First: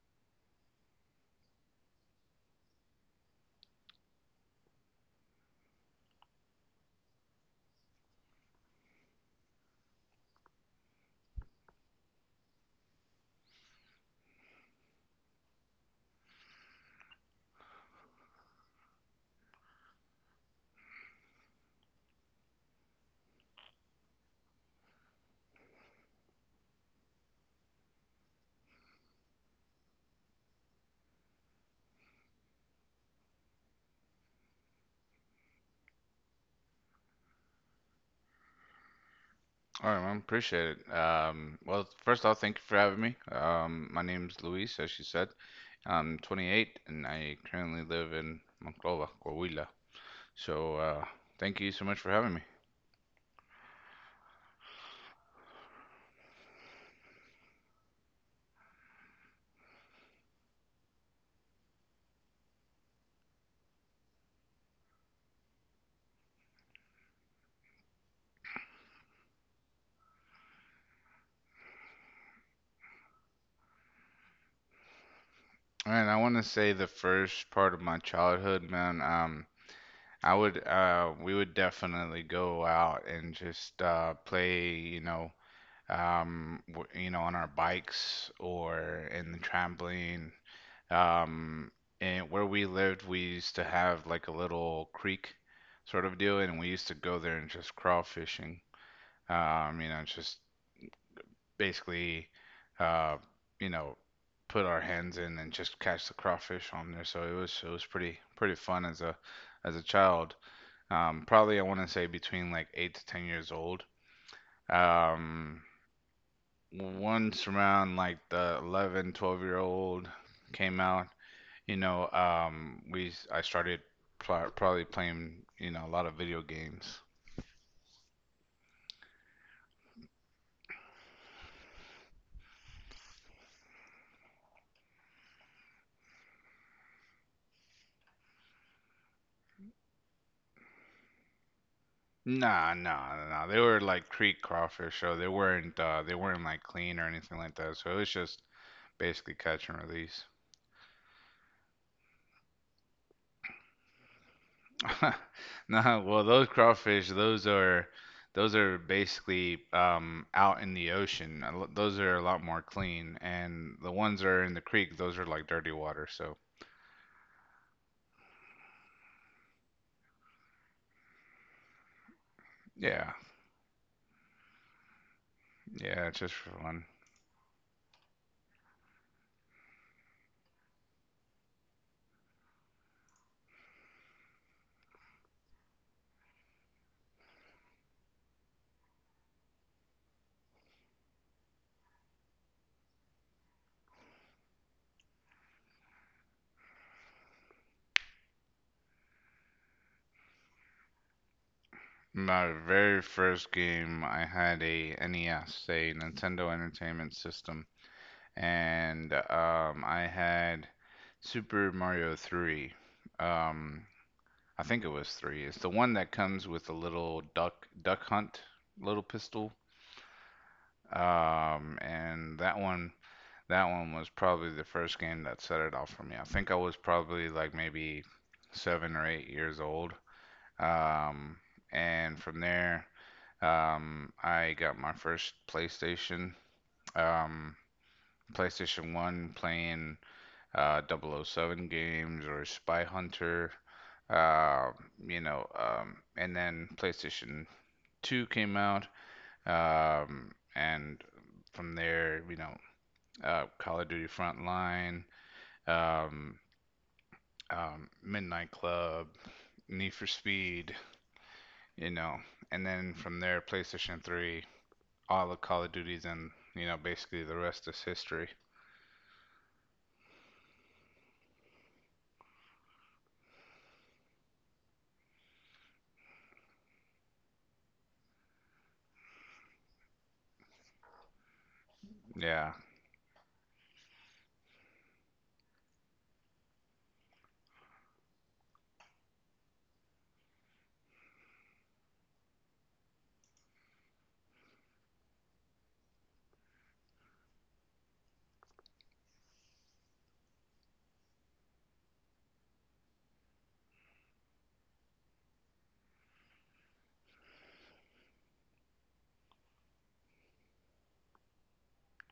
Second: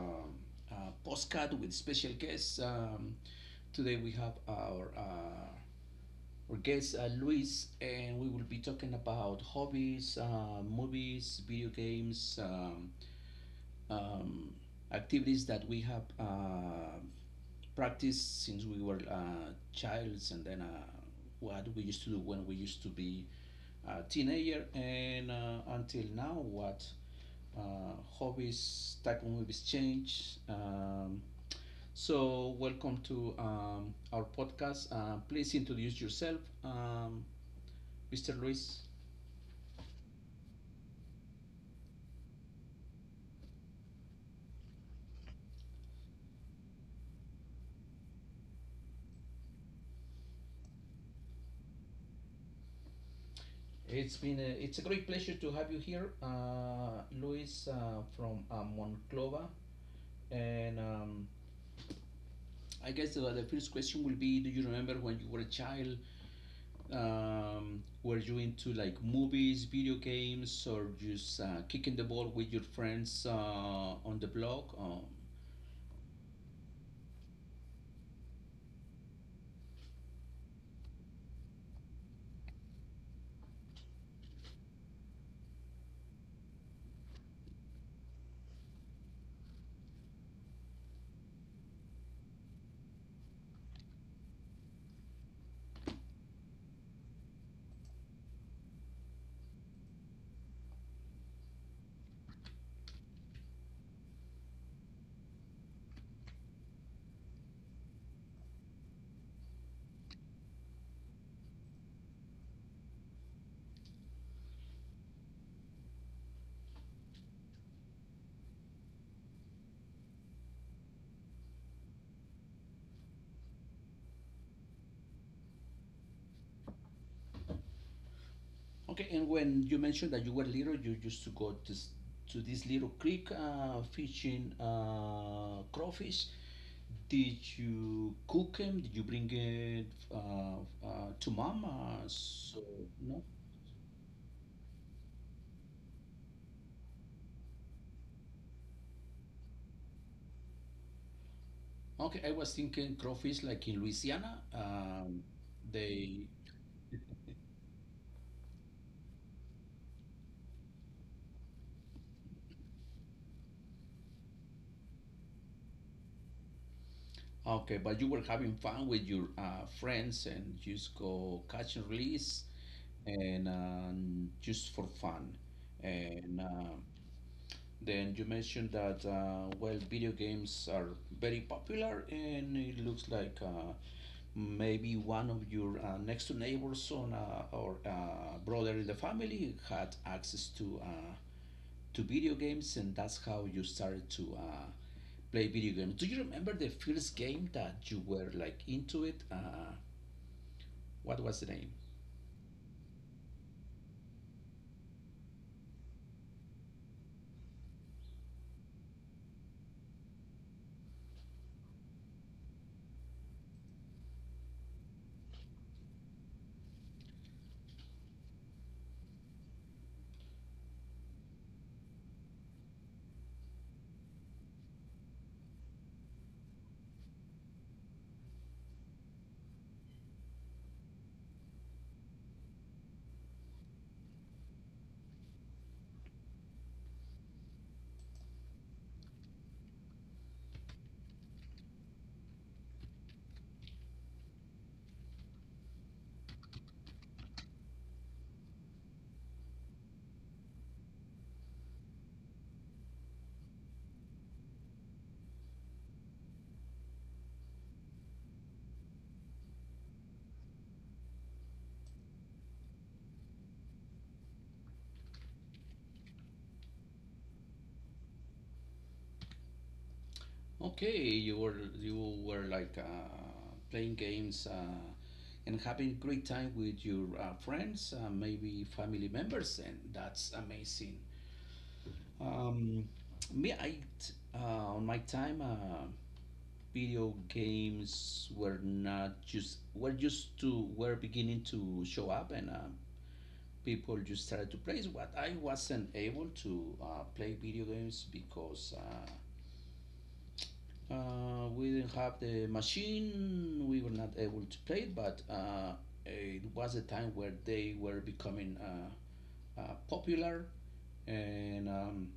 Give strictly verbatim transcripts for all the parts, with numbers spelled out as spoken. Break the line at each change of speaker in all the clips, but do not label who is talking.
um, uh, postcard with special guests. Um, today we have our uh, our guest uh, Luis, and we will be talking about hobbies, uh, movies, video games, um, um, activities that we have uh, practiced since we were uh, childs, and then uh, what we used to do when we used to be uh, teenager, and uh, until now what uh, hobbies, type of movies change. Um, so, welcome to um, our podcast. Uh, please introduce yourself, um, Mister Luis.
All right, man. Appreciate it. Um, well, first off, thank you for having me. Um, my name's Luis, as you said. I'm twenty-eight, and I currently live in Monclova, Coahuila. So, uh, thank you so much for having me.
It's been a, it's a great pleasure to have you here, uh, Luis uh, from uh, Monclova. And um, I guess the, the first question will be: Do you remember when you were a child? Um, were you into like movies, video games, or just uh, kicking the ball with your friends uh, on the block? Um,
And I want to say the first part of my childhood, man. Um, I would, uh, we would definitely go out and just uh, play, you know, um, w- you know, on our bikes or in the trampoline. Um, and where we lived, we used to have like a little creek sort of deal, and we used to go there and just crawfishing. Um, you know, just basically, uh, you know, put our hands in and just catch the crawfish on there. So it was it was pretty pretty fun as a as a child. Um, probably I want to say between like eight to ten years old. Um, Once around like the eleven, twelve year old came out. You know, um, we I started pro- probably playing you know a lot of video games.
okay, and when you mentioned that you were little, you used to go to, s- to this little creek uh, fishing uh, crawfish. Did you cook them? Did you bring it uh, uh, to mama? So
Nah, nah,
no.
nah, nah, they were like creek crawfish, so they weren't uh, they weren't like clean or anything like that. So it was just basically catch and release.
Okay, I was thinking crawfish like in Louisiana. Um,
Nah, well,
they
those crawfish, those are those are basically um, out in the ocean. A lo- Those are a lot more clean, and the ones that are in the creek, those are like dirty water. So
Okay, but you were having fun with your uh, friends and just go catch and release
yeah,
and um, just for fun.
yeah, it's just
And
for
uh,
fun.
Then you mentioned that, uh, well, video games are very popular, and it looks like uh, maybe one of your uh, next to neighbors on, uh, or uh, brother in the family had access to, uh, to video games, and that's how you started to Uh, play video games. Do you remember the first game that you were like into it? Uh, what was the name?
My very first game, I had a N E S, a Nintendo Entertainment System, and um, I had Super Mario three. Um, I think it was three. It's the one that comes with a little duck duck hunt little pistol. Um, and that one that one was probably the first game that set it off for me. I think I was probably like maybe seven or eight years old. Um, and from there, um, I got my first PlayStation. Um, PlayStation one playing uh, double oh 007 games or Spy Hunter. Uh, you know, um, and then PlayStation two came out. Um, and from there, you know, uh, Call of Duty Frontline, um, um, Midnight Club, Need for Speed, you know. And then from there, PlayStation three, all of Call of Duties, and you know, basically the rest is history.
Okay, you were you were like uh, playing games uh, and having great time with your uh, friends, uh, maybe family members, and that's amazing.
Yeah,
Um, Me, I t- uh, on my time, uh, video games were not just were just to were beginning to show up, and uh, people just started to play. What I wasn't able to uh, play video games because uh, uh, we didn't have the machine. We were not able to play it, but uh, it was a time where they were becoming uh, uh, popular. And um,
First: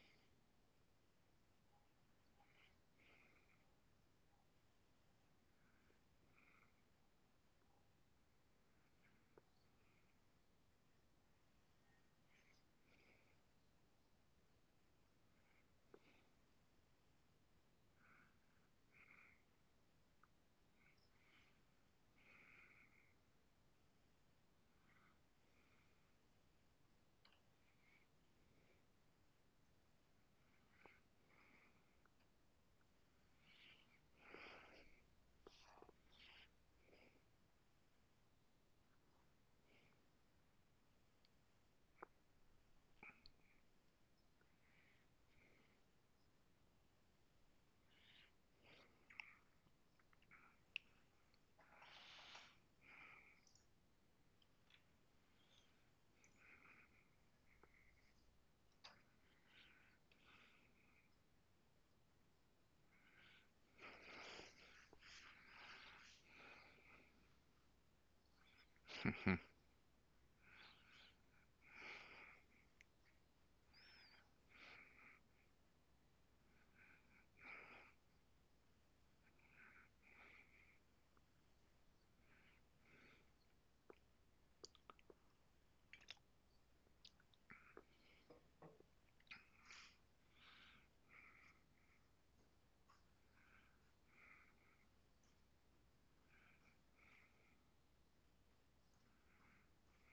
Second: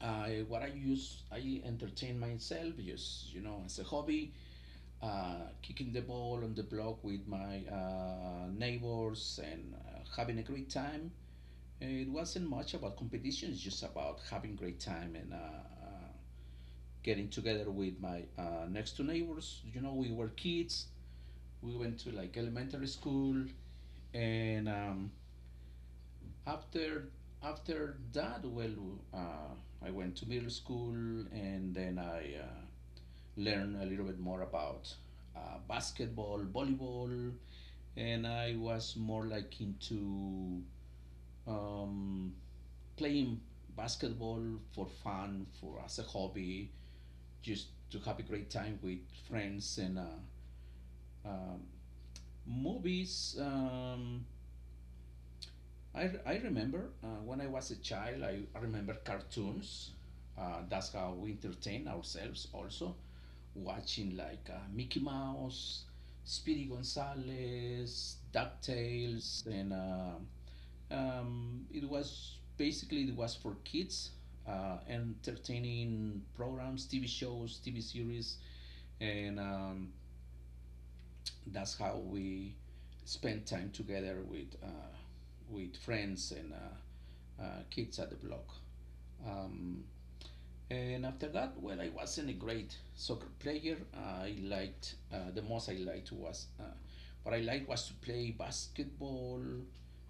I, what I use, I entertain myself just you know as a hobby, uh, kicking the ball on the block with my uh, neighbors and uh, having a great time. It wasn't much about competition. It's just about having great time and uh, uh, getting together with my uh, next two neighbors. You know, we were kids. We went to like elementary school, and um, after after that, well, uh, I went to middle school, and then I uh, learned a little bit more about uh, basketball, volleyball, and I was more like into um, playing basketball for fun, for as a hobby, just to have a great time with friends and uh, um, movies. Um, I, I remember uh, when I was a child, I, I remember cartoons. Uh, that's how we entertain ourselves also, watching like uh, Mickey Mouse, Speedy Gonzales, DuckTales, and uh, Um, it was basically it was for kids, uh, entertaining programs, T V shows, T V series, and um, that's how we spent time together with uh, with friends and uh, uh, kids at the block. Um, and after that, well, I wasn't a great soccer player. I liked uh, the most I liked was uh, what I liked was to play basketball,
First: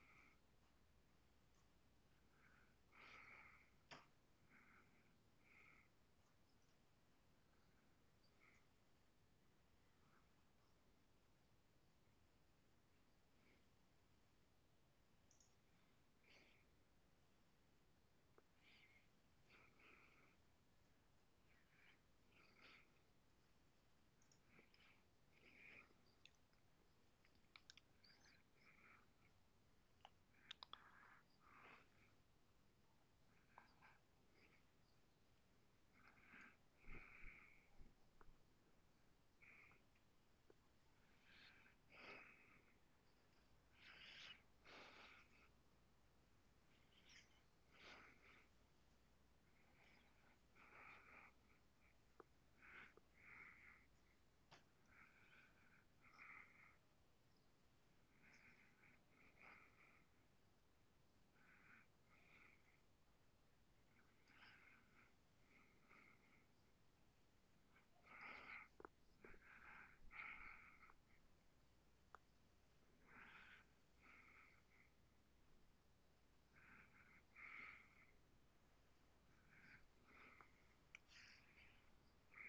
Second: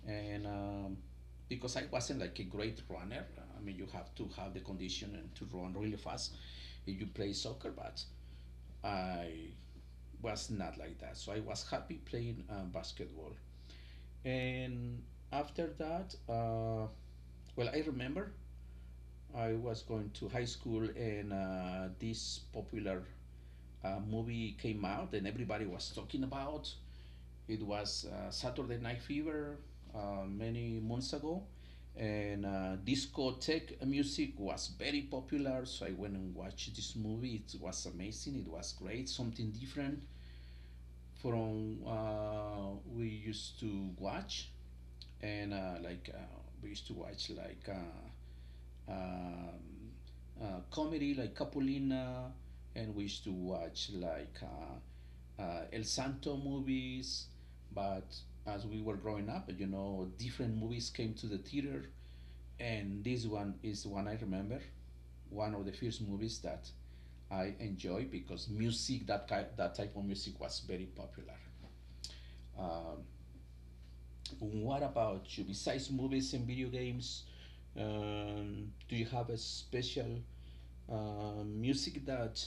and um, because I wasn't like a great runner. I mean, you have to have the condition and to run really fast if you play soccer. But I was not like that, so I was happy playing uh, basketball. And after that, uh, well, I remember I was going to high school and uh, this popular uh, movie came out and everybody was talking about. It was uh, Saturday Night Fever uh, many months ago, and uh, discotheque music was very popular. So I went and watched this movie. It was amazing. It was great. Something different from uh, we used to watch, and uh, like uh, we used to watch like. Uh, um, uh, comedy like Capulina, and we used to watch like uh, uh, El Santo movies. But as we were growing up, you know, different movies came to the theater, and this one is the one I remember. One of the first movies that I enjoy because music that that type of music was very popular. Um, what about you? Besides movies and video games, um, do you have a special Uh, music that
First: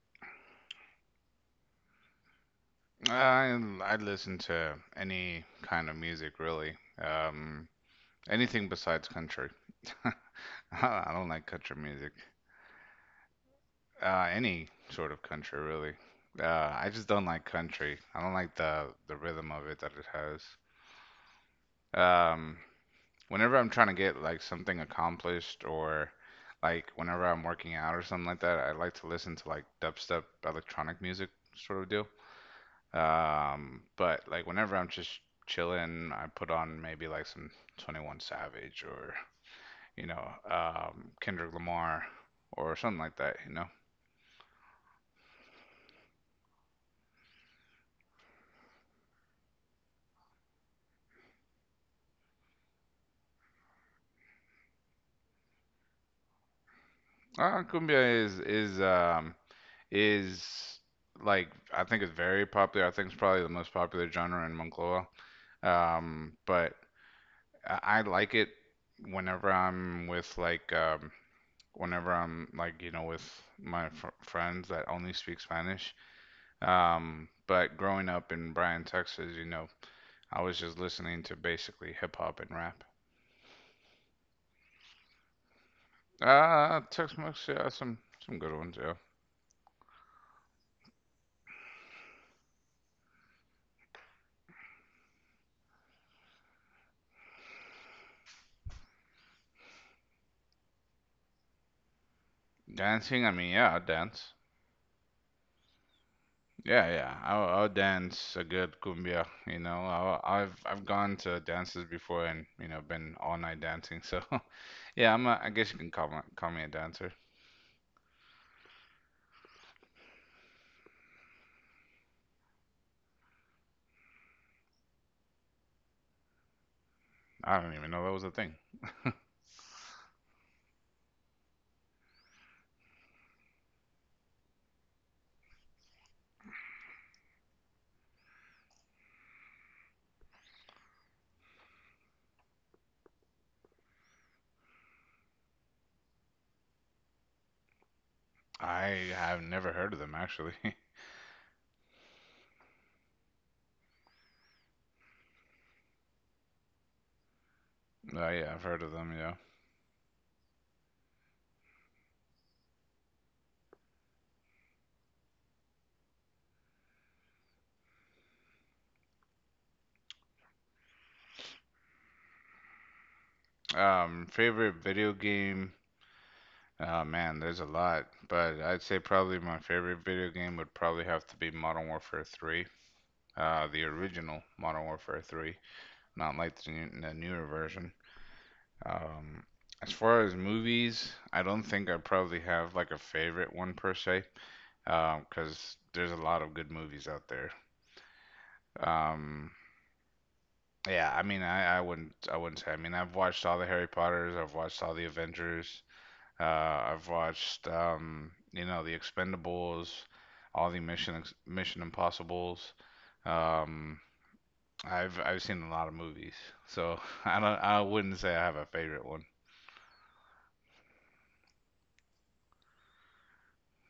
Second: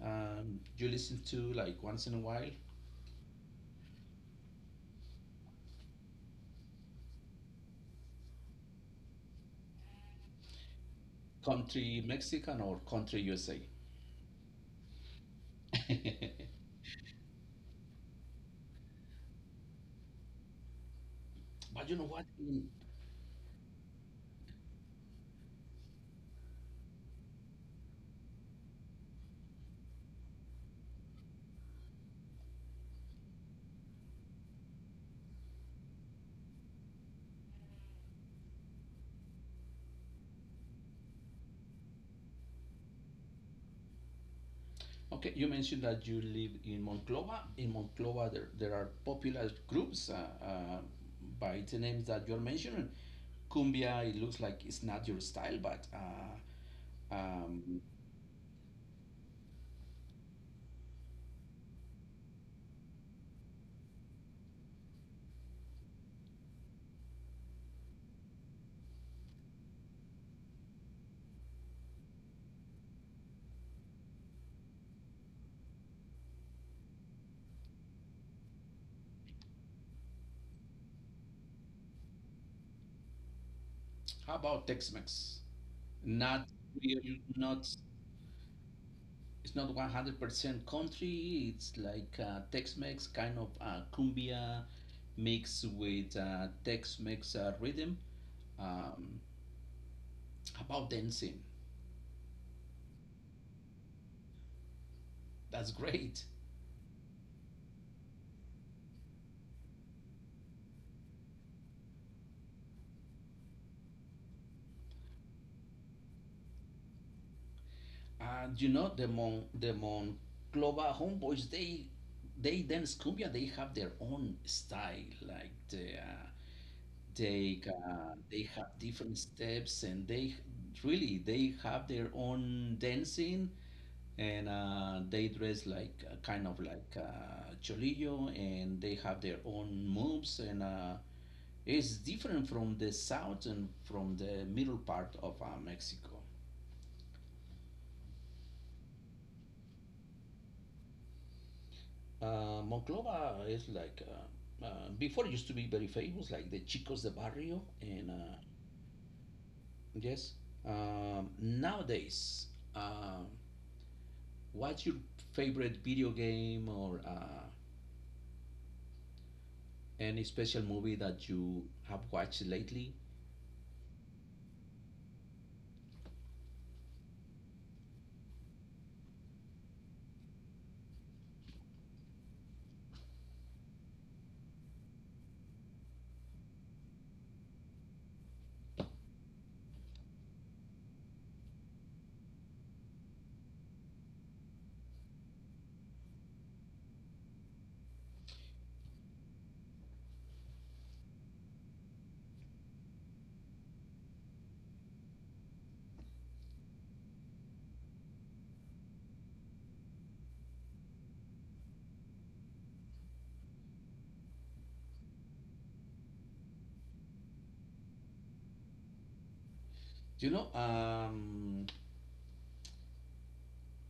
um, you listen to like once in a while,
I I listen to any kind of music really. Um, Anything besides country. I don't like country
country
music.
Mexican or country U S A?
Uh, any sort of country really. Uh, I just don't like country. I don't like the the rhythm of it that it has.
But you know what?
Um,
In-
Whenever I'm trying to get like something accomplished or like whenever I'm working out or something like that, I like to listen to like dubstep electronic music sort of deal. Um, but like whenever I'm just chilling, I put on maybe like some twenty-one Savage or you know um, Kendrick Lamar or something like that. You know,
Okay, you mentioned that you live in Monclova. In Monclova, there, there are popular groups uh, uh, by the names that you're mentioning. Cumbia, it looks like it's not your style, but uh,
uh,
um,
cumbia is is um, is like, I think it's very popular. I think it's probably the most popular genre in Moncloa. Um, but I I like it whenever I'm with, like, um whenever I'm, like, you know with my fr friends that only speak Spanish. Um, but growing up in Bryan, Texas, you know, I was just listening to basically hip hop and rap.
how about Tex-Mex? Not,
Uh, Tex-Mex,
not
yeah, some some good ones, yeah.
it's not one hundred percent country. It's like uh, Tex-Mex, kind of uh, cumbia mixed with uh, Tex-Mex uh, rhythm. Um, about dancing,
Dancing, I mean, yeah, I dance.
that's great.
Yeah, yeah, I'll, I'll dance a good cumbia. You know, I'll, I've I've gone to dances before and you know been all night dancing. So, yeah, I'm a, I guess you can call me call me a dancer.
And you know the Mon the Monclova homeboys, they they dance cumbia. They have their own style. Like the, uh,
I
they
don't even know that
uh,
was a
they
thing.
have different steps, and they really they have their own dancing and uh, they dress like uh, kind of like uh, cholillo and they have their own moves and uh, it's different from the south and from the middle part of uh, Mexico.
I have never heard of them actually.
uh, Monclova is like uh, uh, before it used to be very famous like the chicos de barrio and
Oh
uh,
yeah, I've heard of them. Yeah.
yes, um, nowadays uh, what's your favorite video game or uh, any special movie that you have watched lately?
Um, favorite video game. Uh, man, there's a lot, but I'd say probably my favorite video game would probably have to be Modern Warfare three, uh, the original Modern Warfare three, not like the, new, the newer version. Um, as far as movies, I don't think I probably have like a favorite one per se, because there's a lot of good movies out there. Um, Yeah, I mean, I, I wouldn't, I wouldn't say. I mean, I've watched all the Harry Potters, I've watched all the Avengers, uh, I've watched, um, you know, the Expendables, all the Mission Ex- Mission Impossibles. Um, I've I've seen a lot of movies, so I don't, I wouldn't say I have a favorite one.
You know, um,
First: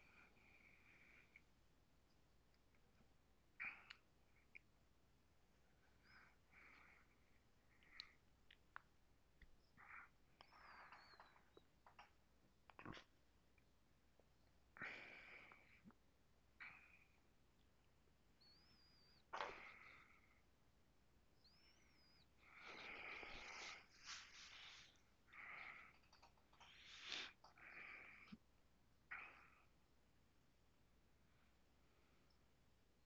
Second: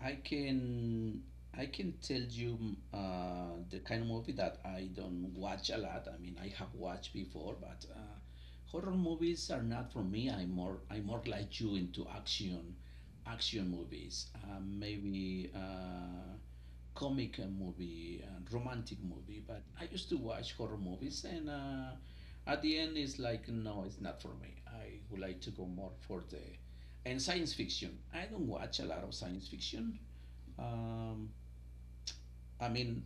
I can I can tell you mm, uh, the kind of movie that I don't watch a lot. I mean, I have watched before, but uh, horror movies are not for me. I'm more I'm more like you into action action movies, uh, maybe uh, comic uh, movie, and romantic movie. But I used to watch horror movies, and uh, at the end, it's like no, it's not for me. I would like to go more for the and science fiction. I don't watch a lot of science fiction. Um, I mean,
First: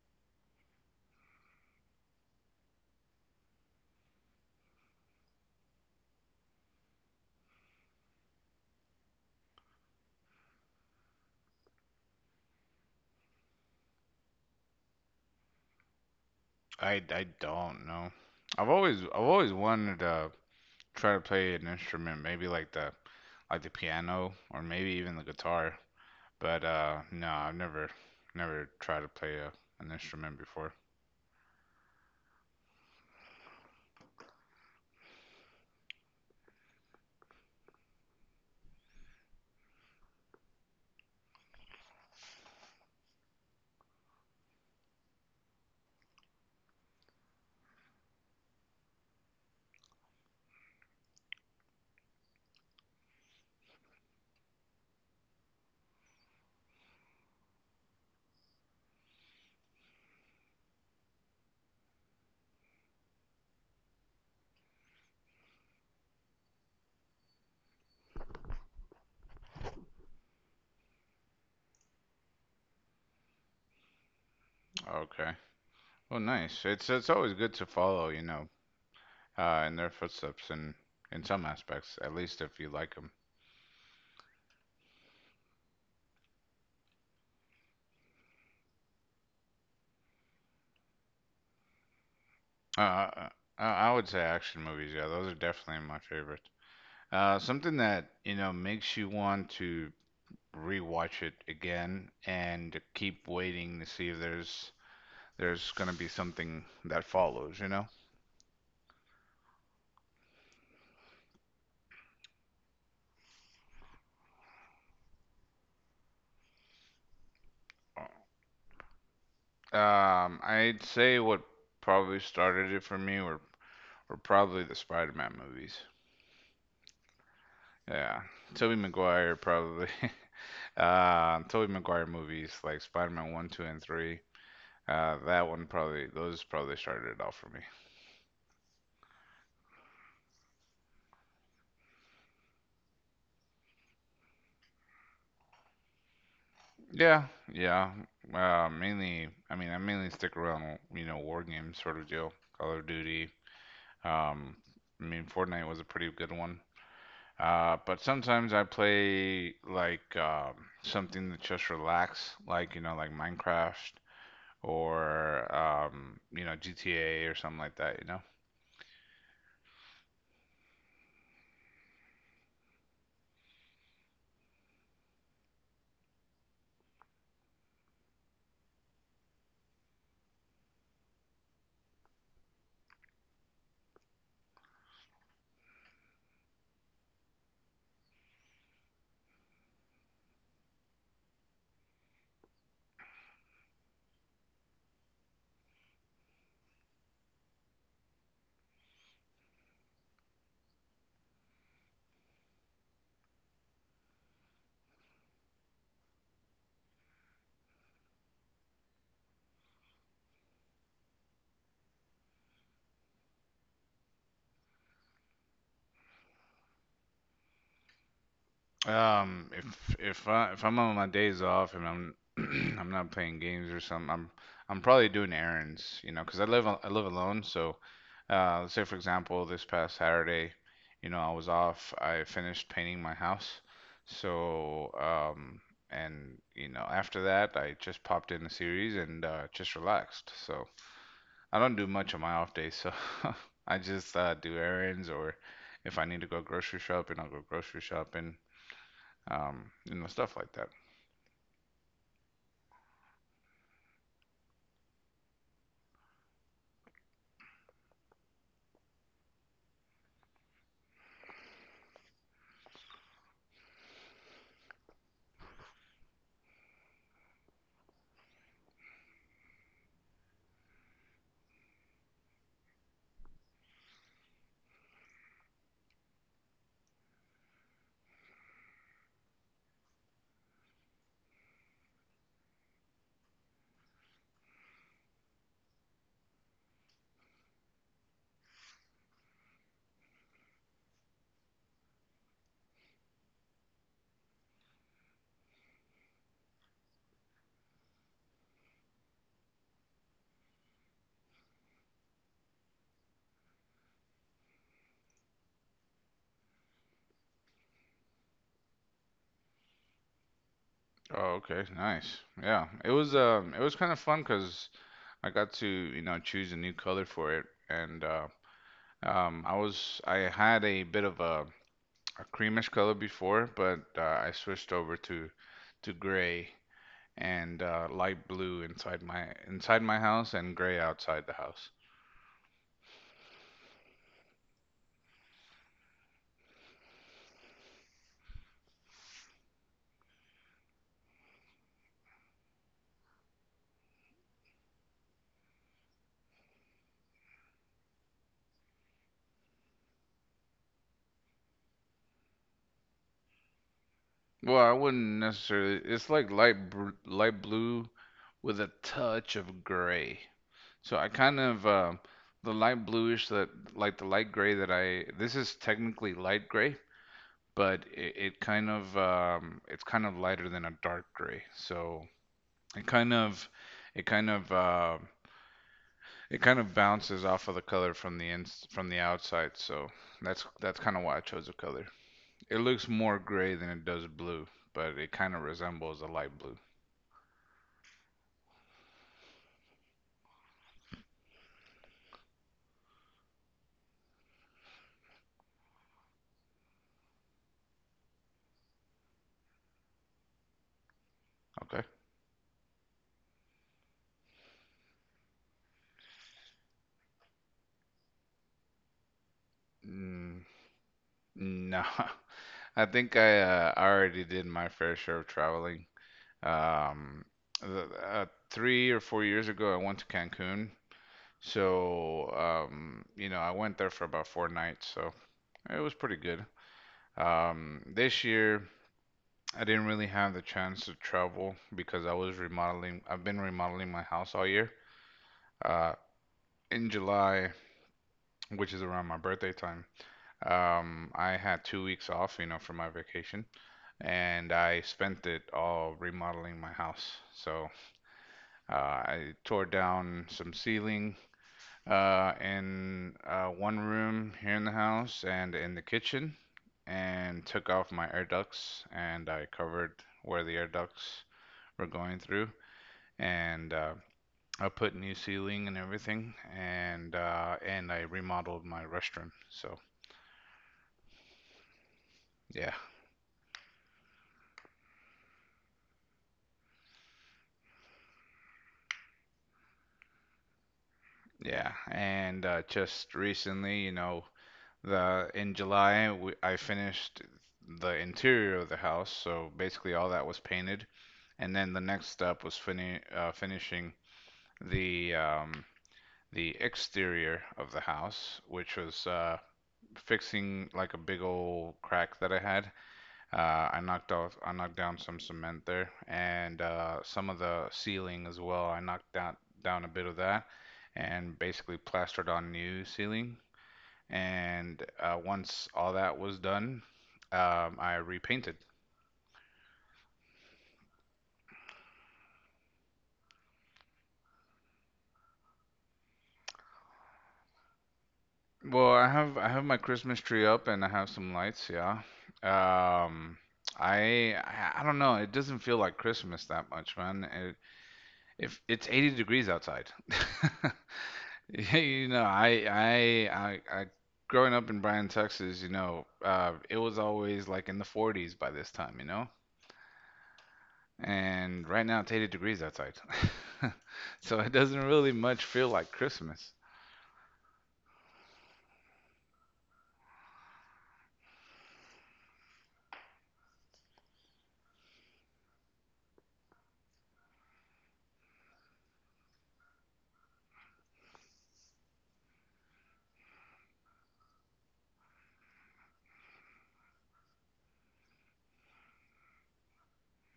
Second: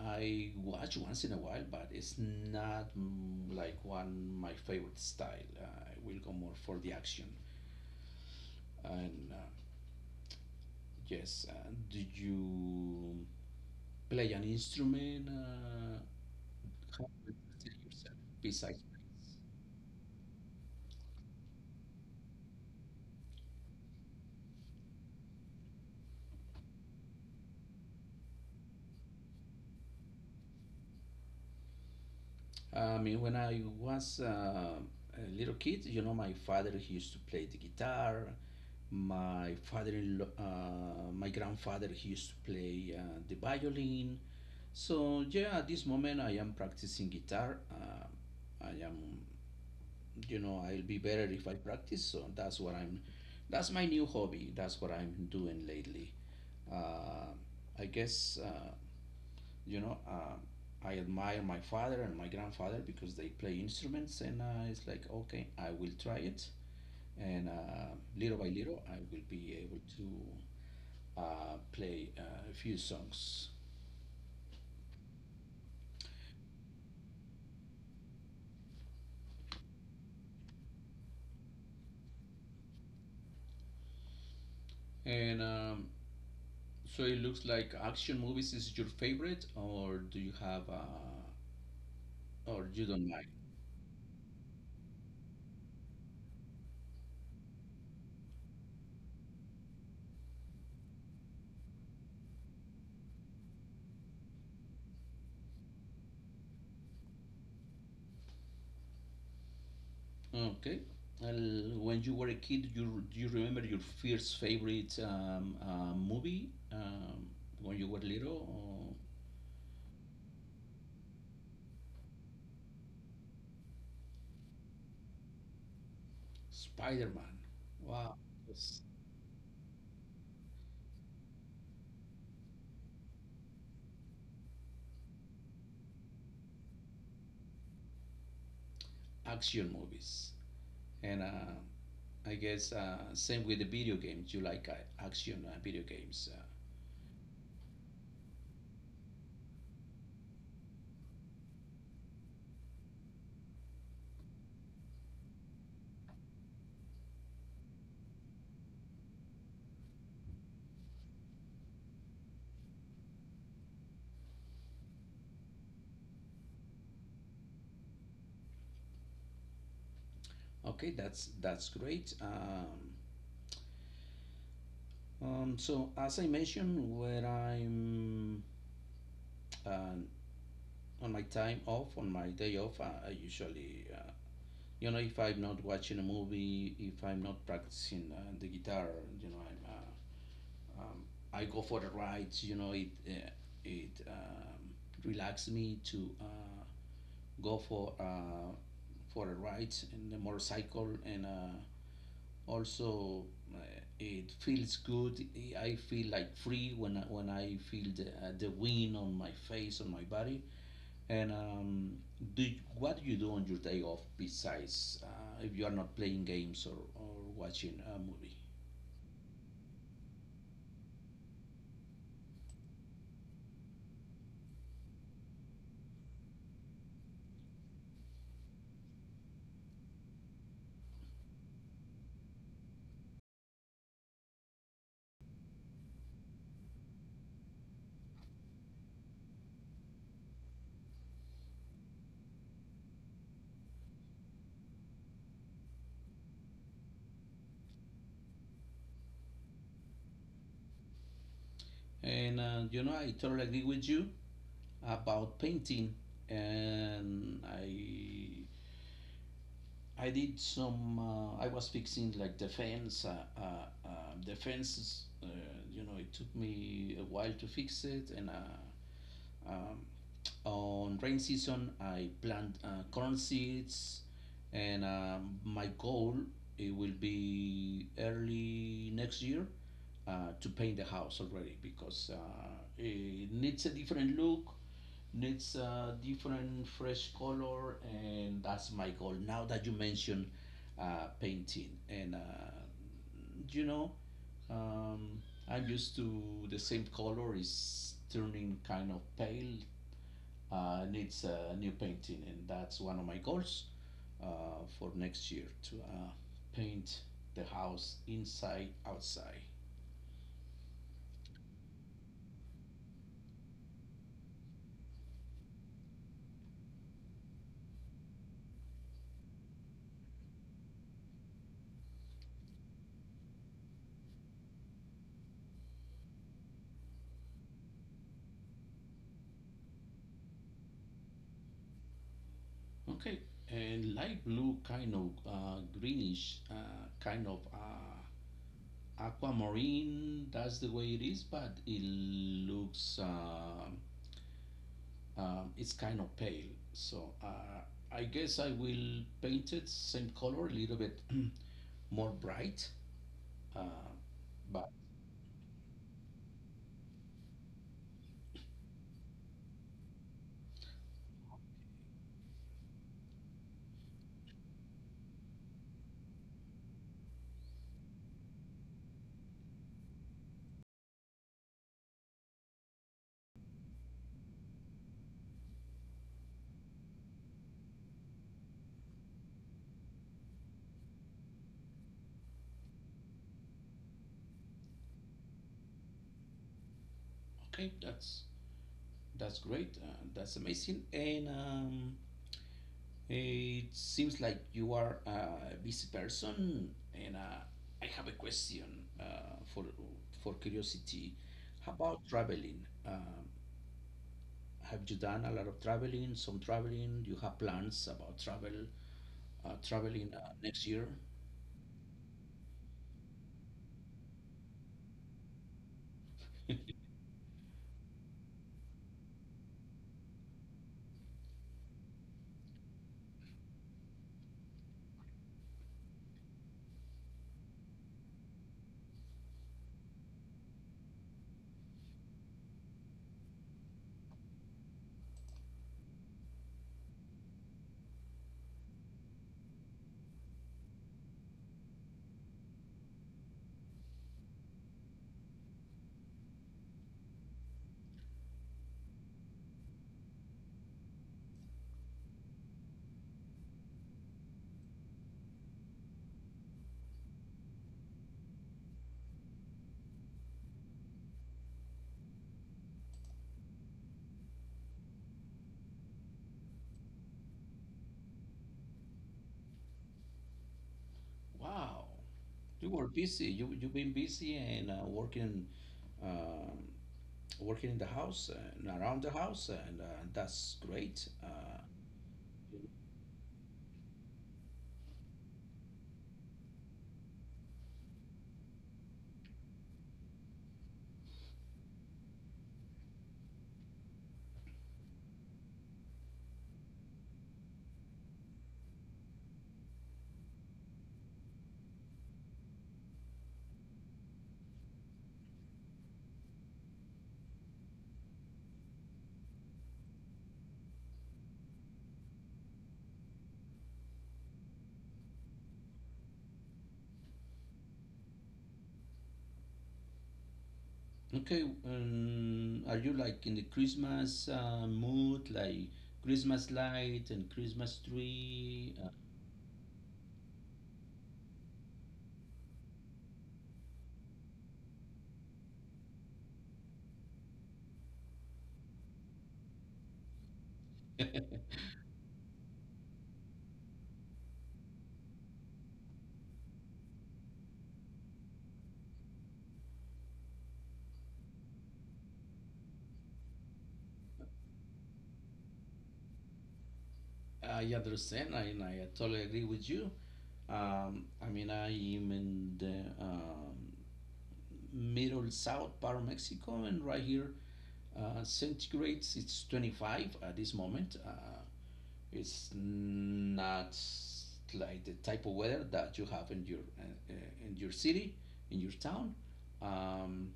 I watch once in a while, but it's not mm, like one my favorite style. Uh, I will go more for the action. And uh, Yes, uh, do you play an instrument? Uh,
I,
how
I
do you
don't know.
yourself
I've
besides? Playing?
always I've always wanted to try to play an instrument, maybe like the like the piano or maybe even the guitar. But uh, no, I've never never tried to play a, an instrument before.
I mean, when I was uh, a little kid, you know, my father he used to play the guitar. My father uh, my grandfather, he used to play uh, the violin. So yeah, at this moment I am practicing guitar. Uh, I am, you know, I'll be better if I practice. So that's what I'm. That's my new hobby. That's what I'm doing lately. Uh, I guess uh, you know uh, I admire my father and my grandfather because they play instruments and uh, it's like okay, I will try it and uh, little by little, I will be able to uh, play uh, a few songs.
Okay. Well, nice. It's it's always good to follow, you know, uh, in their footsteps in in some aspects, at least if you like them.
And um, So it looks like action movies is your favorite or do you have uh, or
Uh,
you don't mind.
uh, uh, I would say action movies. Yeah, those are definitely my favorites. Uh, something that, you know, makes you want to rewatch it again and keep waiting to see if there's there's gonna be something that follows, you know?
Okay. Well, when you were a kid, you do you remember your first favorite um, uh, movie um, when you were little?
Um, I'd say what probably started it for me were were probably the Spider-Man movies.
Spider Man. Wow.
Yeah, Tobey
Yes.
Maguire probably. uh, Tobey Maguire movies like Spider-Man one, two, and three. Uh, that one probably those probably started it off for me.
Action movies. And uh, I guess uh, same with the video games. You like uh, action uh, video games. Uh,
Yeah, yeah. Uh, mainly, I mean, I mainly stick around you know war games sort of deal, Call of Duty. Um, I mean, Fortnite was a pretty good one. Uh, but sometimes I play like um, something that just relax, like you know, like Minecraft or um, you know, G T A or something like that, you know.
okay, that's that's great. Um, um, so as I mentioned, when I'm uh, on my time off, on my day off, uh, I usually, uh, you know, if I'm not watching a movie, if I'm not practicing uh, the guitar, you know, I'm uh, um, I go for the rides. You know, it uh, it um, relaxes me to uh, go for uh, for the rides and the motorcycle, and uh, also uh, it feels good. I feel like free when I, when I feel the uh, the wind on my face, on my body. And um, Do you- what do you do on your day off besides uh, if you are not playing games or or watching a movie?
Um, if if I if I'm on my days off and I'm I'm not playing games or something, I'm I'm probably doing errands, you know, 'cause I live al- I live alone. So, uh, let's say for example, this past Saturday, you know, I was off. I finished painting my house. So, um, and you know, after that, I just popped in a series and uh, just relaxed. So I don't do much on my off days. So I just uh, do errands, or if I need to go grocery shopping, I'll go grocery shopping, um, you know, stuff like that.
And uh, you know, I totally agree with you about painting, and I I did some. Uh, I was fixing like the fence, uh, uh, uh, the fences. Uh, you know, it took me a while to fix it, and uh, um, on rain season, I plant uh, corn seeds, and um, my goal, it will be early next year uh, to paint the house already because uh, it needs a different look, needs a different fresh color, and that's my goal now that you mentioned uh, painting. And uh, you know um, I'm used to the same color is turning kind of pale, uh, needs a new painting, and that's one of my goals uh, for next year to uh, paint the house inside outside.
Oh, okay, nice. Yeah, it was um, it was kind of fun because I got to you know choose a new color for it, and uh, um, I was I had a bit of a, a creamish color before, but uh, I switched over to to gray, and uh, light blue inside my inside my house, and gray outside the house.
Okay, and light blue, kind of uh, greenish, uh, kind of uh, aquamarine, that's the way it is, but it looks um, um, it's kind of pale, so uh, I guess I will paint it same color a little bit more bright uh,
Well, I
but
wouldn't necessarily. It's like light br light blue with a touch of gray. So I kind of uh, the light bluish that, like, the light gray that I, this is technically light gray, but it, it kind of, um, it's kind of lighter than a dark gray. So it kind of it kind of uh, it kind of bounces off of the color from the ins from the outside. So that's that's kind of why I chose the color. It looks more gray than it does blue, but it kind of resembles a light blue.
okay, that's that's great, uh, that's amazing. And um, it seems like you are a busy person, and uh, I have a question uh, for for curiosity. How
Okay.
about traveling? Um, have you done a lot of traveling, some traveling? Do you have plans about travel, uh, traveling uh,
Mm,
next year?
no, I think I uh, I already did my fair share of traveling. Um, uh, Three or four years ago, I went to Cancun. So, um, you know, I went there for about four nights. So it was pretty good. Um, this year, I didn't really have the chance to travel because I was remodeling. I've been remodeling my house all year. Uh, in July, which is around my birthday time, um, I had two weeks off, you know, for my vacation, and I spent it all remodeling my house. So, Uh, I tore down some ceiling uh, in uh, one room here in the house and in the kitchen, and took off my air ducts, and I covered where the air ducts were going through, and uh, I put new ceiling and everything, and uh, and I remodeled my restroom. So
Wow, you
yeah,
were busy. You, you've been busy, and uh, working, uh, working in the house and around the house, and uh, that's great uh,
yeah, and uh, just recently, you know, The in July we, I finished the interior of the house, so basically all that was painted, and then the next step was fini uh, finishing the um, the exterior of the house, which was uh, fixing like a big old crack that I had. Uh, I knocked off I knocked down some cement there, and uh, some of the ceiling as well. I knocked down down a bit of that, and basically plastered on new ceiling, and uh, once all that was done, um, I repainted.
Okay, um, are you like in the Christmas uh, mood, like Christmas light and Christmas tree?
Well, I have I have my Christmas tree up and I have some lights, yeah. Um, I I I don't know. It doesn't feel like Christmas that much, man. It, if it's eighty degrees outside.
Uh,
You know, I I I I growing up in Bryan, Texas, you know, uh it was always like in the forties by this time, you know? And right now it's eighty degrees outside. So it doesn't really much feel like Christmas.
I understand, and I totally agree with you. Um, I mean, I am in the um, middle south part of Mexico, and right here, uh, centigrades, it's twenty-five at this moment. Uh, it's not like the type of weather that you have in your uh, uh, in your city, in your town. Um,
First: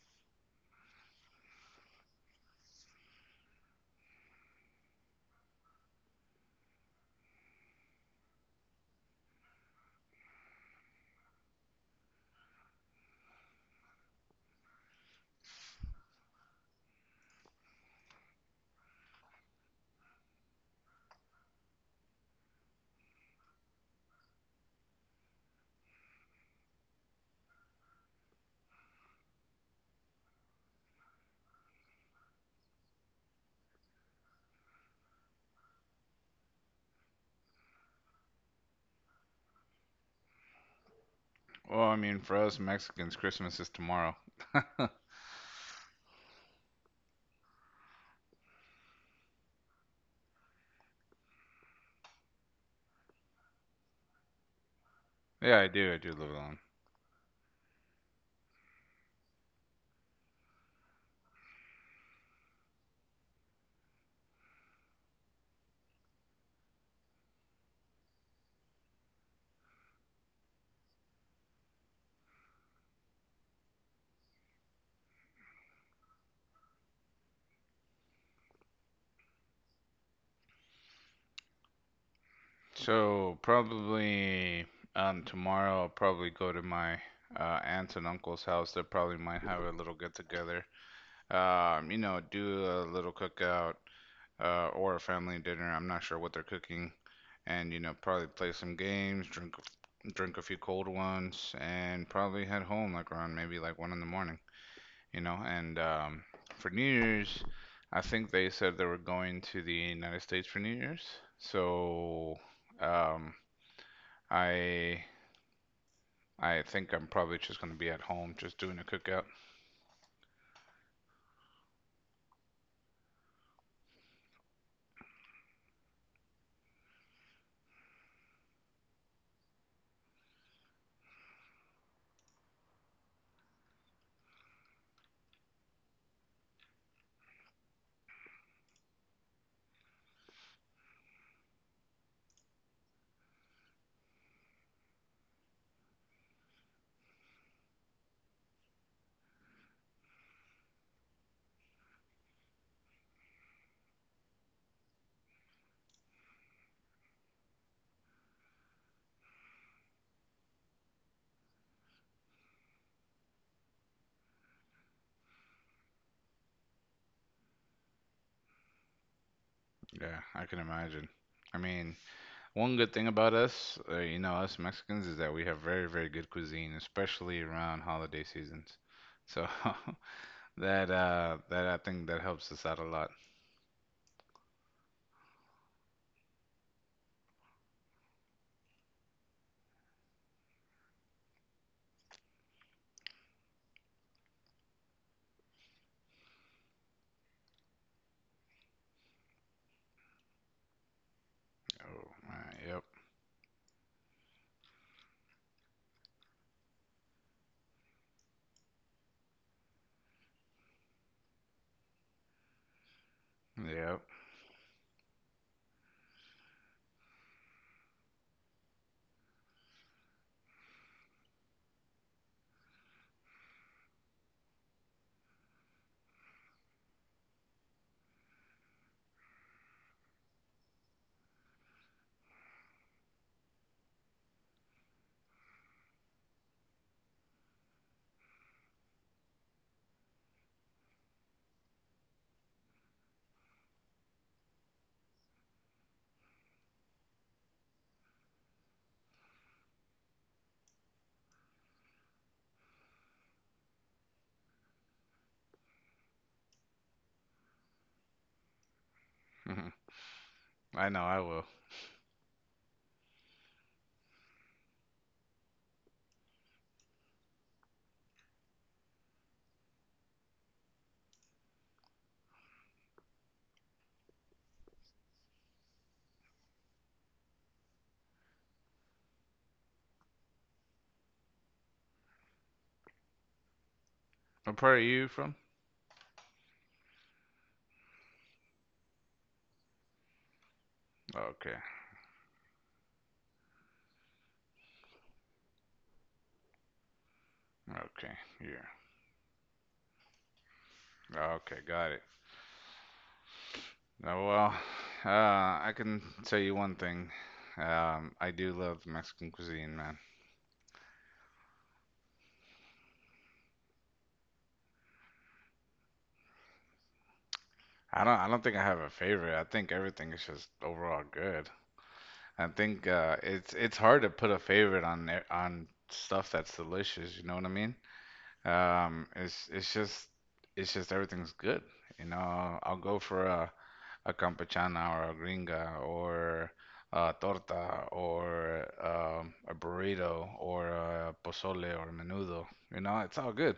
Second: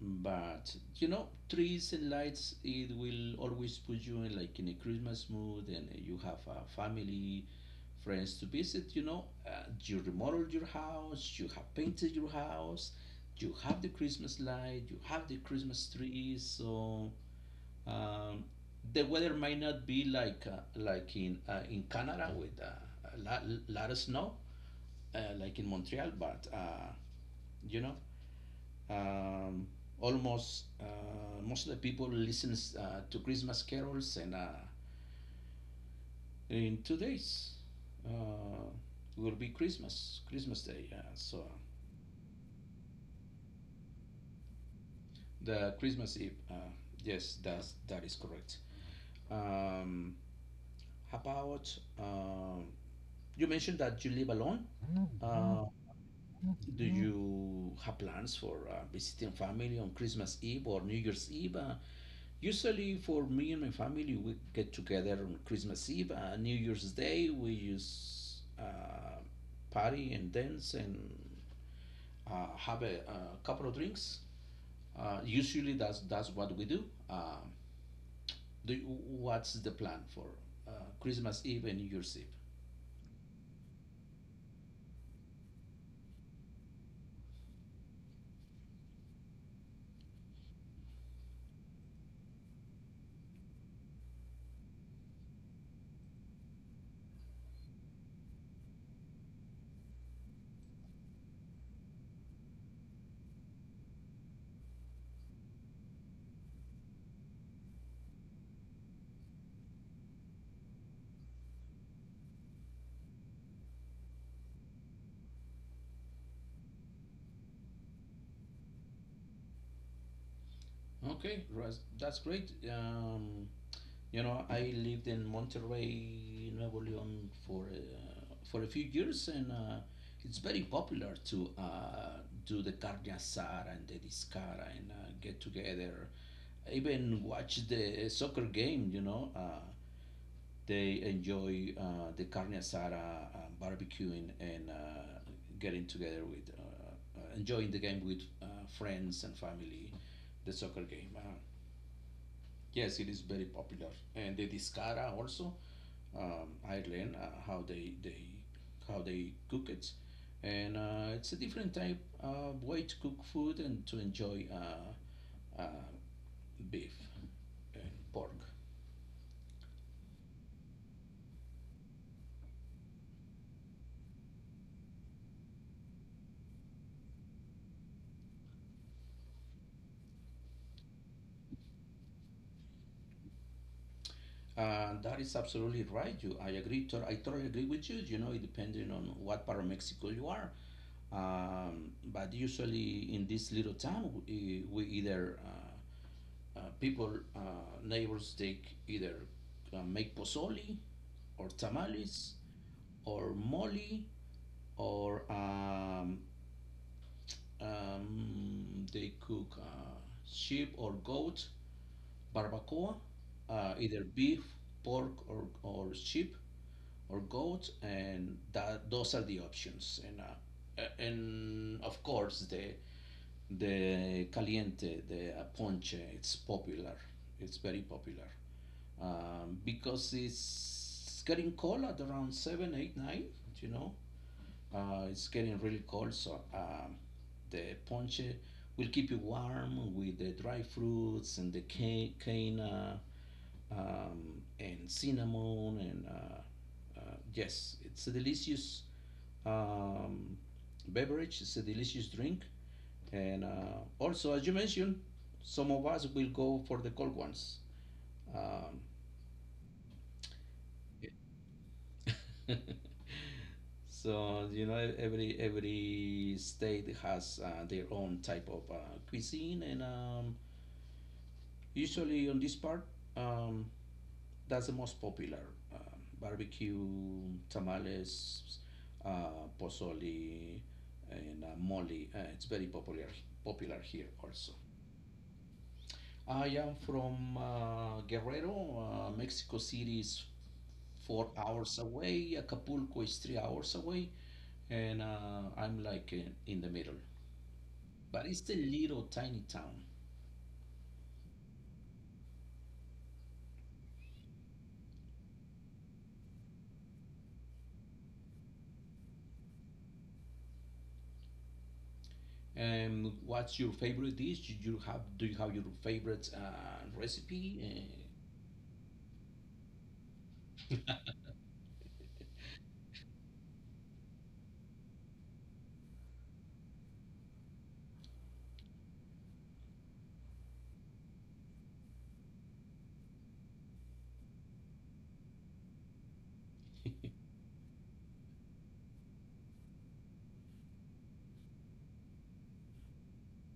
but you know, trees and lights, it will always put you in like in a Christmas mood, and you have a family, friends to visit. You know, uh, you remodeled your house, you have painted your house, you have the Christmas light, you have the Christmas tree. So um, the weather might not be like uh, like in uh, in Canada with uh, a lot, lot of snow, uh, like in Montreal, but uh, you know um, almost uh, most of the people listens uh, to Christmas carols, and uh, in two days uh, will be Christmas, Christmas Day. Uh, so
Well, I mean, for us Mexicans, Christmas is tomorrow.
the Christmas Eve. Uh, yes, that's that is correct. Um, how about um, you mentioned that you live alone.
Yeah,
Uh,
I do. I do live alone.
do you have plans for uh, visiting family on Christmas Eve or New Year's Eve? Uh, Usually, for me and my family, we get together on Christmas Eve, uh, New Year's Day. We use uh, party and dance and uh, have a, a couple of drinks. Uh, usually, that's that's what we do. Um, do you- what's the plan for uh, Christmas Eve and New Year's Eve?
So probably um tomorrow I'll probably go to my uh, aunt and uncle's house. They probably might have a little get together. Um, you know, do a little cookout, uh, or a family dinner. I'm not sure what they're cooking, and you know, probably play some games, drink drink a few cold ones, and probably head home like around maybe like one in the morning. You know, and um, for New Year's, I think they said they were going to the United States for New Year's. So um, I I think I'm probably just gonna be at home, just doing a cookout.
Okay, that's great. Um, You know, I lived in Monterrey, Nuevo León for uh, for a few years, and uh, it's very popular to uh, do the carne asada and the discara and uh, get together. Even watch the soccer game. You know, uh, they enjoy uh, the carne asada, uh, barbecuing, and uh, getting together with uh, uh, enjoying the game with uh, friends and family. The soccer game. Uh, yes, it is very popular, and the discara also um, Ireland, uh, how they they how they cook it, and uh, it's a different type of way to cook food and to enjoy uh, uh, beef and pork.
Yeah, I can imagine. I mean, one good thing about us, uh, you know, us Mexicans, is that we have very, very good cuisine, especially around holiday seasons. So that uh that I think that helps us out a lot.
Uh, that is absolutely right. You, I agree. To, I totally agree with you. You know, it depending on what part of Mexico you are. Um, but usually in this little town, we, we either uh, uh, people uh, neighbors take either uh, make pozole or
Oh,
tamales
man, yep,
or mole or um, um, they cook uh, sheep or goat barbacoa, uh,
yep.
either beef, pork, or, or sheep or goat, and that those are the options. And uh, a- and of course the the caliente, the uh, ponche, it's popular. It's very popular um, because it's getting cold at around seven, eight, nine. You know, Uh, it's getting really cold, so um, the ponche will keep you warm with the dry fruits and the cane, cane uh, um, and cinnamon. And uh, uh, yes, it's a delicious um, beverage, it's a delicious drink. And uh, also, as you mentioned, some of us will go for the cold ones. Um,
Mhm. I know I will.
So you know, every every state has uh, their own type of uh, cuisine, and um, usually on this part, um, that's the most popular: um, barbecue, tamales, uh, pozole, and uh, mole. Uh, it's very popular popular here also.
What part are you from?
I am from uh, Guerrero. Uh, Mexico City is four
Okay,
hours away. Acapulco is three hours away, and uh, I'm like in, in the middle,
okay,
but it's a
yeah,
little tiny town.
okay, got it. Oh, well, uh, I can tell you one thing. Um, I do love Mexican cuisine, man.
And Um, what's your favorite dish? Do you have, do you have your favorite uh, recipe?
I don't, I don't think I have a favorite. I think everything is just overall good. I think uh, it's it's hard to put a favorite on there- on stuff that's delicious. You know what I mean? Um, it's it's just it's just everything's good. You know, I'll go for a a campechana or a gringa or a torta or um, a burrito or a pozole or menudo. You know, it's all good.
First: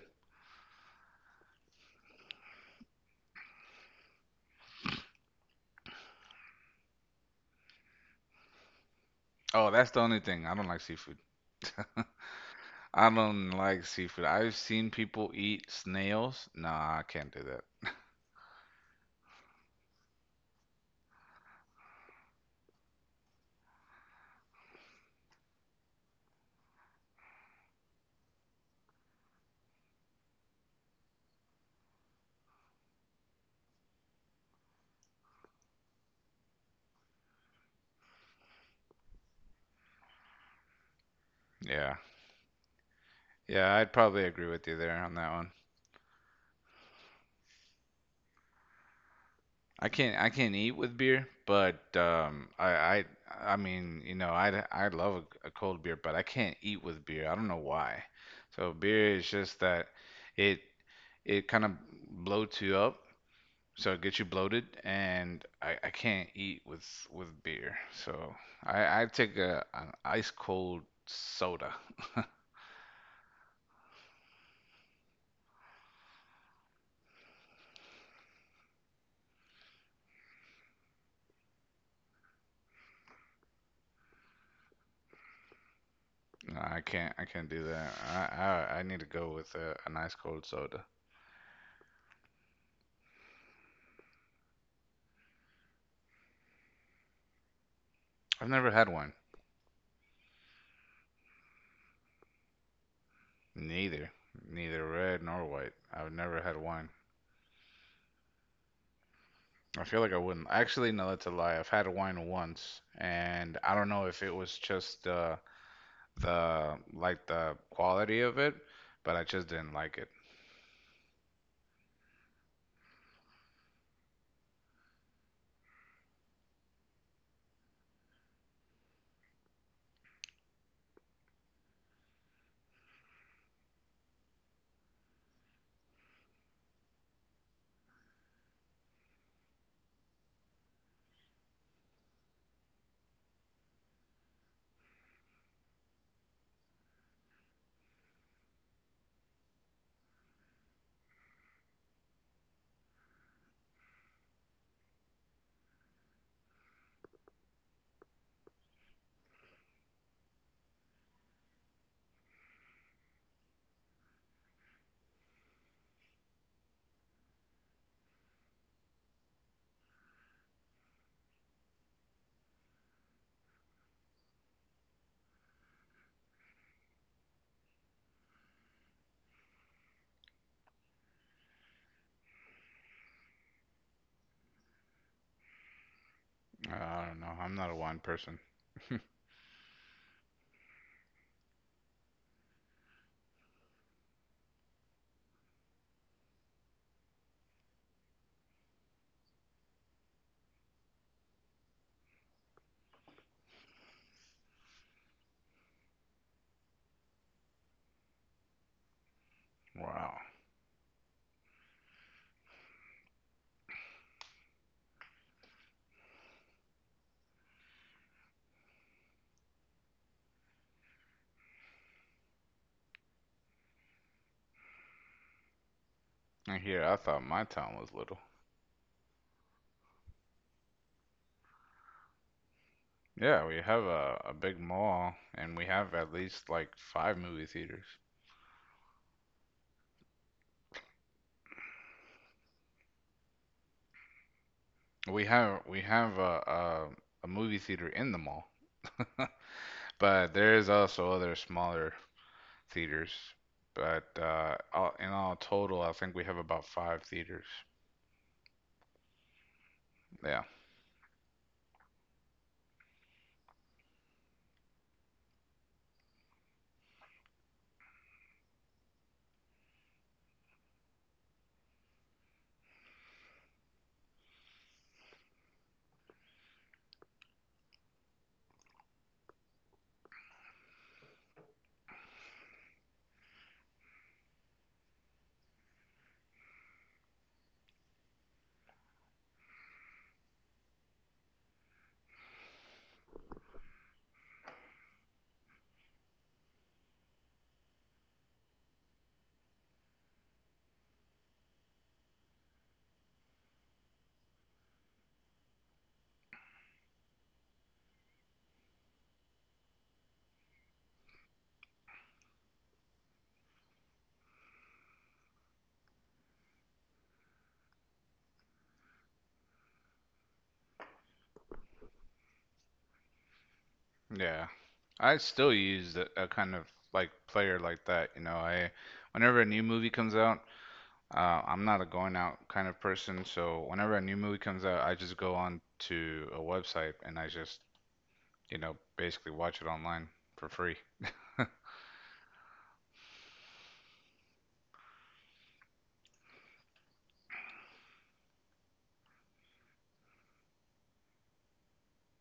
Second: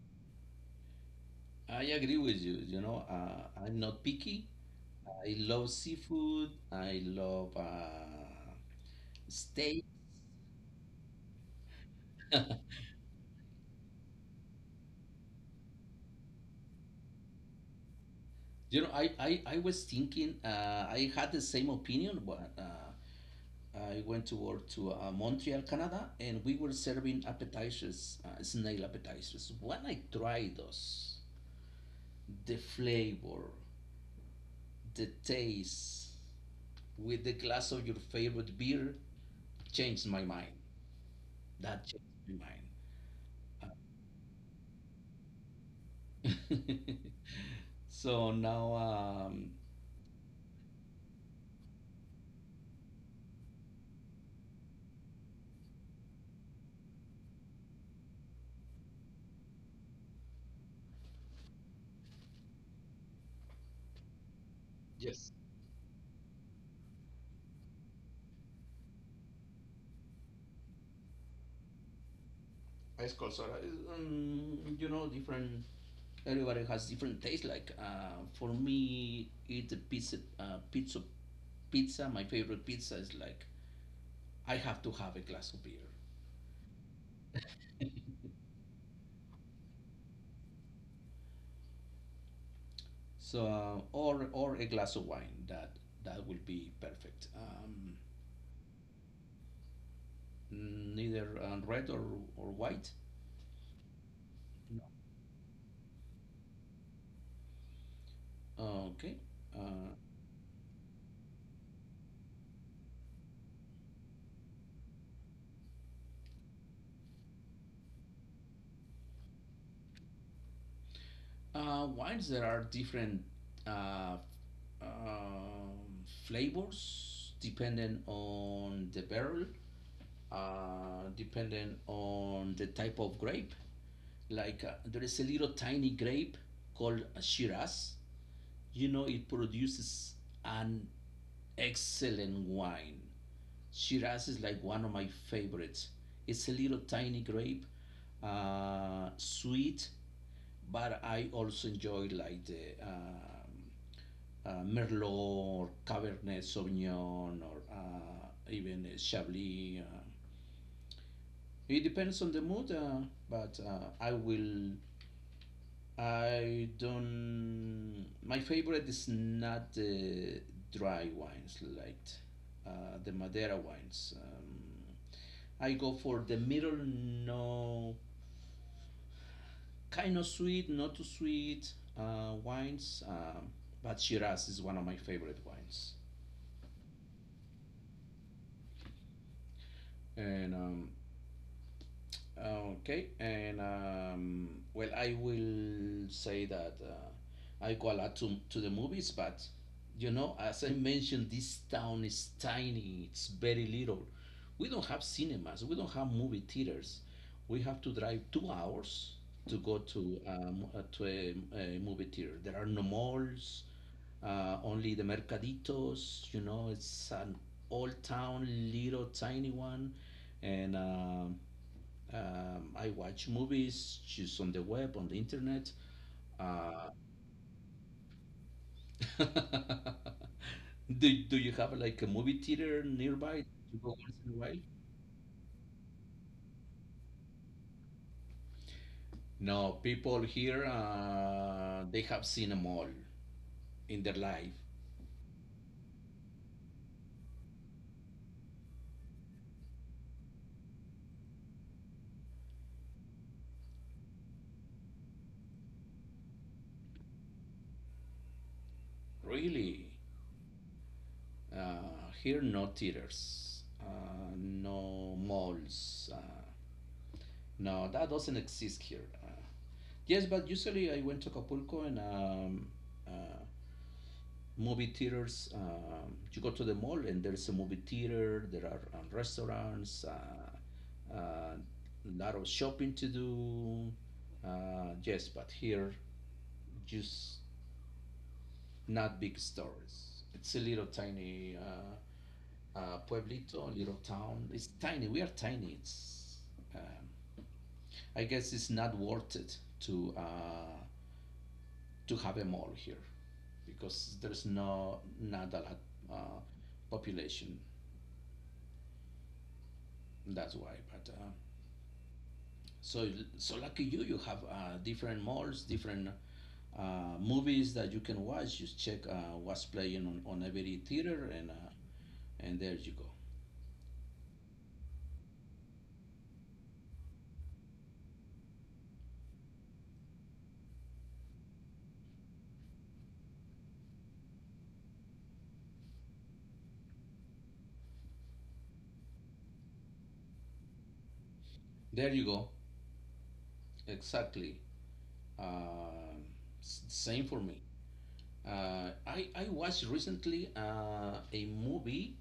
Uh, I agree with you. You know, uh, I'm not picky. I love seafood. I love uh,
Oh,
steak.
that's the only thing. I don't like seafood. I don't like seafood. I've seen people eat snails. Nah, I can't do that.
You know, I, I, I was thinking uh, I had the same opinion, but uh, I went to work to uh, Montreal, Canada, and we were serving appetizers, uh, snail appetizers. When I tried those, the flavor, the taste with the glass of your favorite beer changed my mind. That
Yeah.
changed my
Yeah, I'd probably agree with you there on that one.
mind. So now, um,
I can't I can't eat with beer, but um, I I I mean you know I I love a, a cold beer, but I can't eat with beer. I don't know why. So beer is just that it it kind of bloats you up, so it gets you bloated,
yes,
and I, I can't eat with with beer. So I I take a an ice cold soda.
ice cold soda is, um, you know, different. Everybody has different taste. Like uh, for me, it's a pizza, uh, pizza, pizza. My favorite pizza is like I have to have a glass of beer.
No, I can't I can't do that. I I, I need to go with a, an ice cold soda.
So uh, or or a glass of wine. That that will be perfect. Um,
I've never had one.
Neither uh, red or, or white?
Neither, neither red nor white. I've never had wine.
No. Okay.
I
Uh,
feel like I wouldn't. Actually, no, that's a lie. I've had wine once, and I don't know if it was just uh, the like the quality of it, but I just didn't like it.
uh, Wines, there are different uh, um, flavors depending on the barrel, uh, depending on the type of grape. Like uh, there is a little tiny grape called Shiraz. You know, it produces an excellent wine. Shiraz is like one of my favorites. It's a little tiny grape, uh, sweet, but I also enjoy like the um, uh, Merlot or Cabernet Sauvignon or uh, even uh, Chablis. Uh, it depends on the mood, uh, but uh, I will. I don't. My favorite is not the dry wines like uh, the Madeira wines. Um, I go for the middle, no, kind of sweet, not too sweet uh, wines. Um, but Shiraz is one of my favorite wines.
Uh, I don't know. I'm not a wine person.
And um, okay, and um, well, I will say that uh, I go a lot to, to the movies, but you know, as I mentioned, this town is tiny, it's very little. We don't have cinemas, we don't have movie theaters. We have to drive two hours to go
Wow.
to, um, uh, to a, a movie theater. There are no malls, uh, only the mercaditos, you know, it's an old town, little tiny one. And um um, I watch movies, just on the web, on the internet.
And here,
Uh,
I thought my town was little.
do, do you have like a movie theater nearby?
Yeah, we
You
have
go once
a,
in
a
a while?
big mall, and we have at least like five movie theaters.
No, people here, uh, they have seen them all in their life.
We have we have a, a a movie theater in the mall, but there is also other smaller theaters, but uh, all, in all total, I think we have about five theaters.
Really?
Yeah,
Uh, here, no theaters, uh, no malls. Uh, no, that doesn't exist here. Uh, yes, but usually I went to Acapulco and um, uh, movie theaters. Um, you go to the mall and there's a movie theater. There are um, restaurants. A uh, uh, lot of shopping to do. Uh, yes, but here just not big stores. It's a little tiny uh, uh, pueblito, little town. It's tiny. We are tiny. It's um, I guess it's not worth it to uh, to have a mall here because there's no not a lot uh, population. That's why. But uh, so so lucky you, you have uh, different malls, different uh, movies that you can watch. Just check uh, what's playing on, on every theater, and uh, and there you go.
yeah. I still use a, a kind of like player like that. You know, I whenever a new movie comes out, uh, I'm not a going out kind of person, so whenever a new movie comes out, I just go on to a website and I just, you know, basically watch it online for free.
There you go. Exactly. Um s- same for me. Uh, I I watched recently uh, a movie.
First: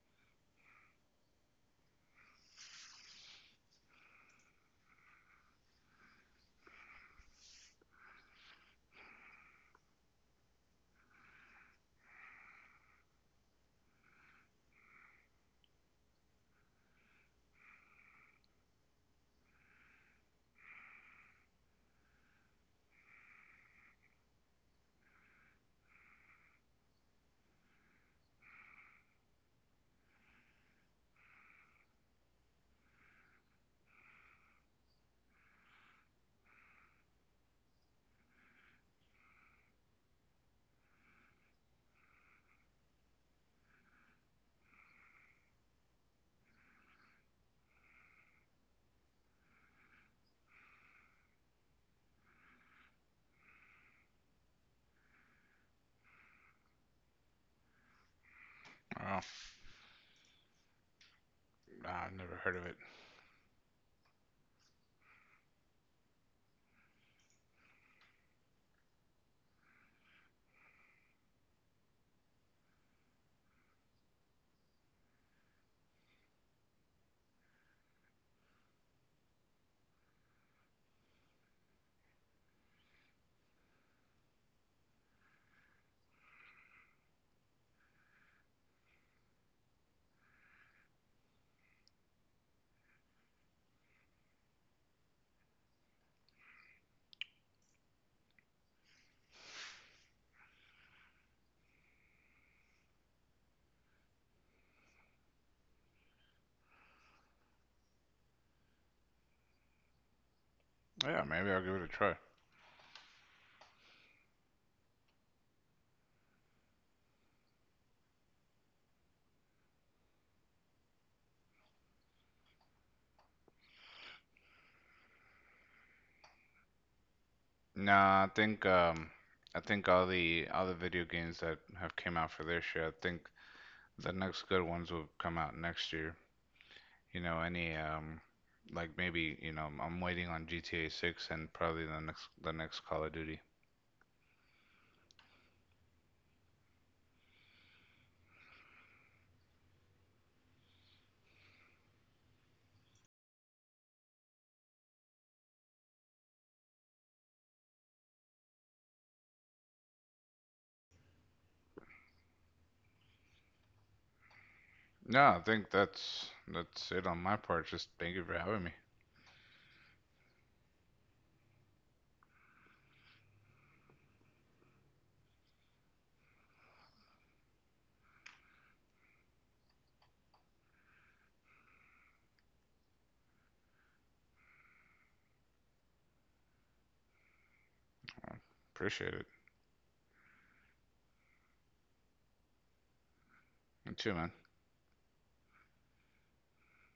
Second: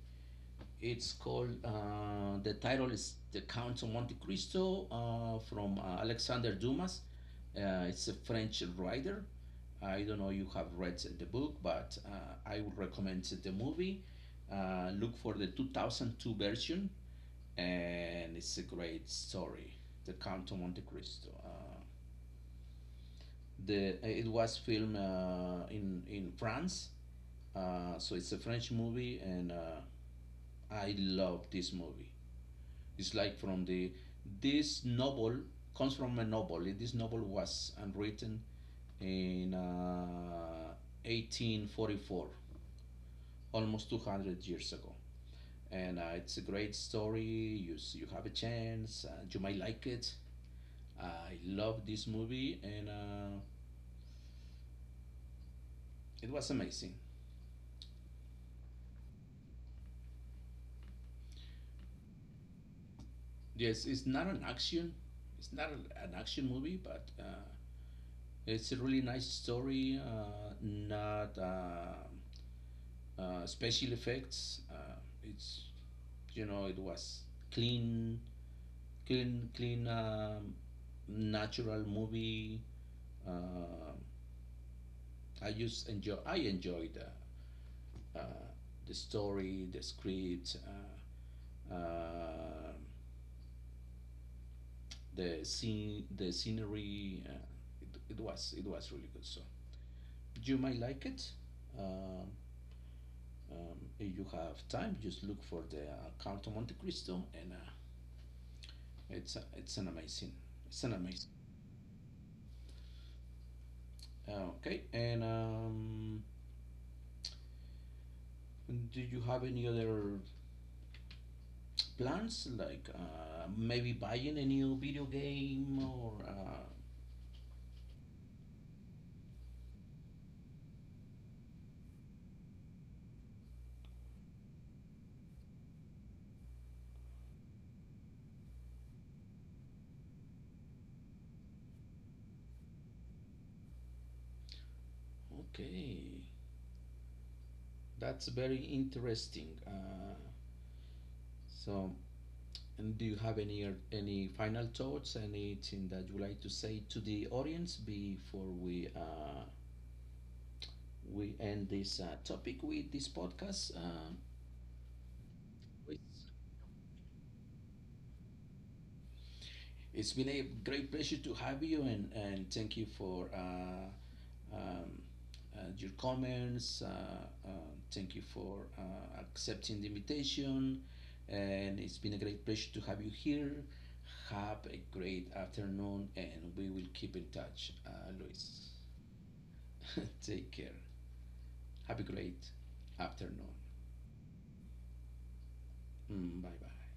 It's called uh, the title is The Count of Monte Cristo uh, from uh, Alexander Dumas. Uh, it's a French writer. I don't know you have read the book, but uh, I would recommend the movie. Uh, look for the two thousand two version, and it's a great story. The Count of Monte Cristo. Uh, the it was filmed uh, in in France, uh, so it's a French movie, and uh, I love this movie. It's like from the this novel comes from a novel. This novel was uh, written in uh, eighteen forty-four, almost two hundred years ago. And uh, it's a great story. You, you have a chance. Uh, you might like it. I love this movie, and uh, it was amazing.
Oh, nah, I've never heard of it.
Yes, it's not an action. It's not a, an action movie, but uh, it's a really nice story. Uh, not uh, uh, special effects. Uh, it's you know it was clean, clean, clean, um, natural movie. Uh, I just enjoy. I enjoyed the uh, the story, the script, uh, uh, the scene, the scenery. Uh, it, it was it was really good. So you might like it. Um, um, if you have time, just look for the uh, Count of Monte Cristo, and uh, it's a- it's an amazing, it's an
Yeah,
amazing.
maybe I'll give it a try.
Uh, Okay, and um, do you have any other plans, like uh, maybe buying a new video game or uh,
Nah, I think um, I think all the all the video games that have came out for this year, I think the next good ones will come out next year. You know, any um, like maybe you know, I'm waiting on G T A six and probably the next the next Call of Duty.
Okay, that's very interesting. Uh, so, and do you have any any final thoughts? Anything that you like to say to the audience before we uh, we end this uh, topic with this podcast? Uh,
No, I think
Luis?
that's that's it on my part. Just thank you for having me.
It's been a great pleasure to have you, and, and thank you for uh, um, uh, your comments. Uh, uh, Thank you for uh, accepting the invitation, and it's been a great pleasure to have you here. Have a great afternoon, and we will keep in touch, uh, Luis.
Appreciate it.
Take care. Have a great afternoon.
You too, man.
Mm, bye bye.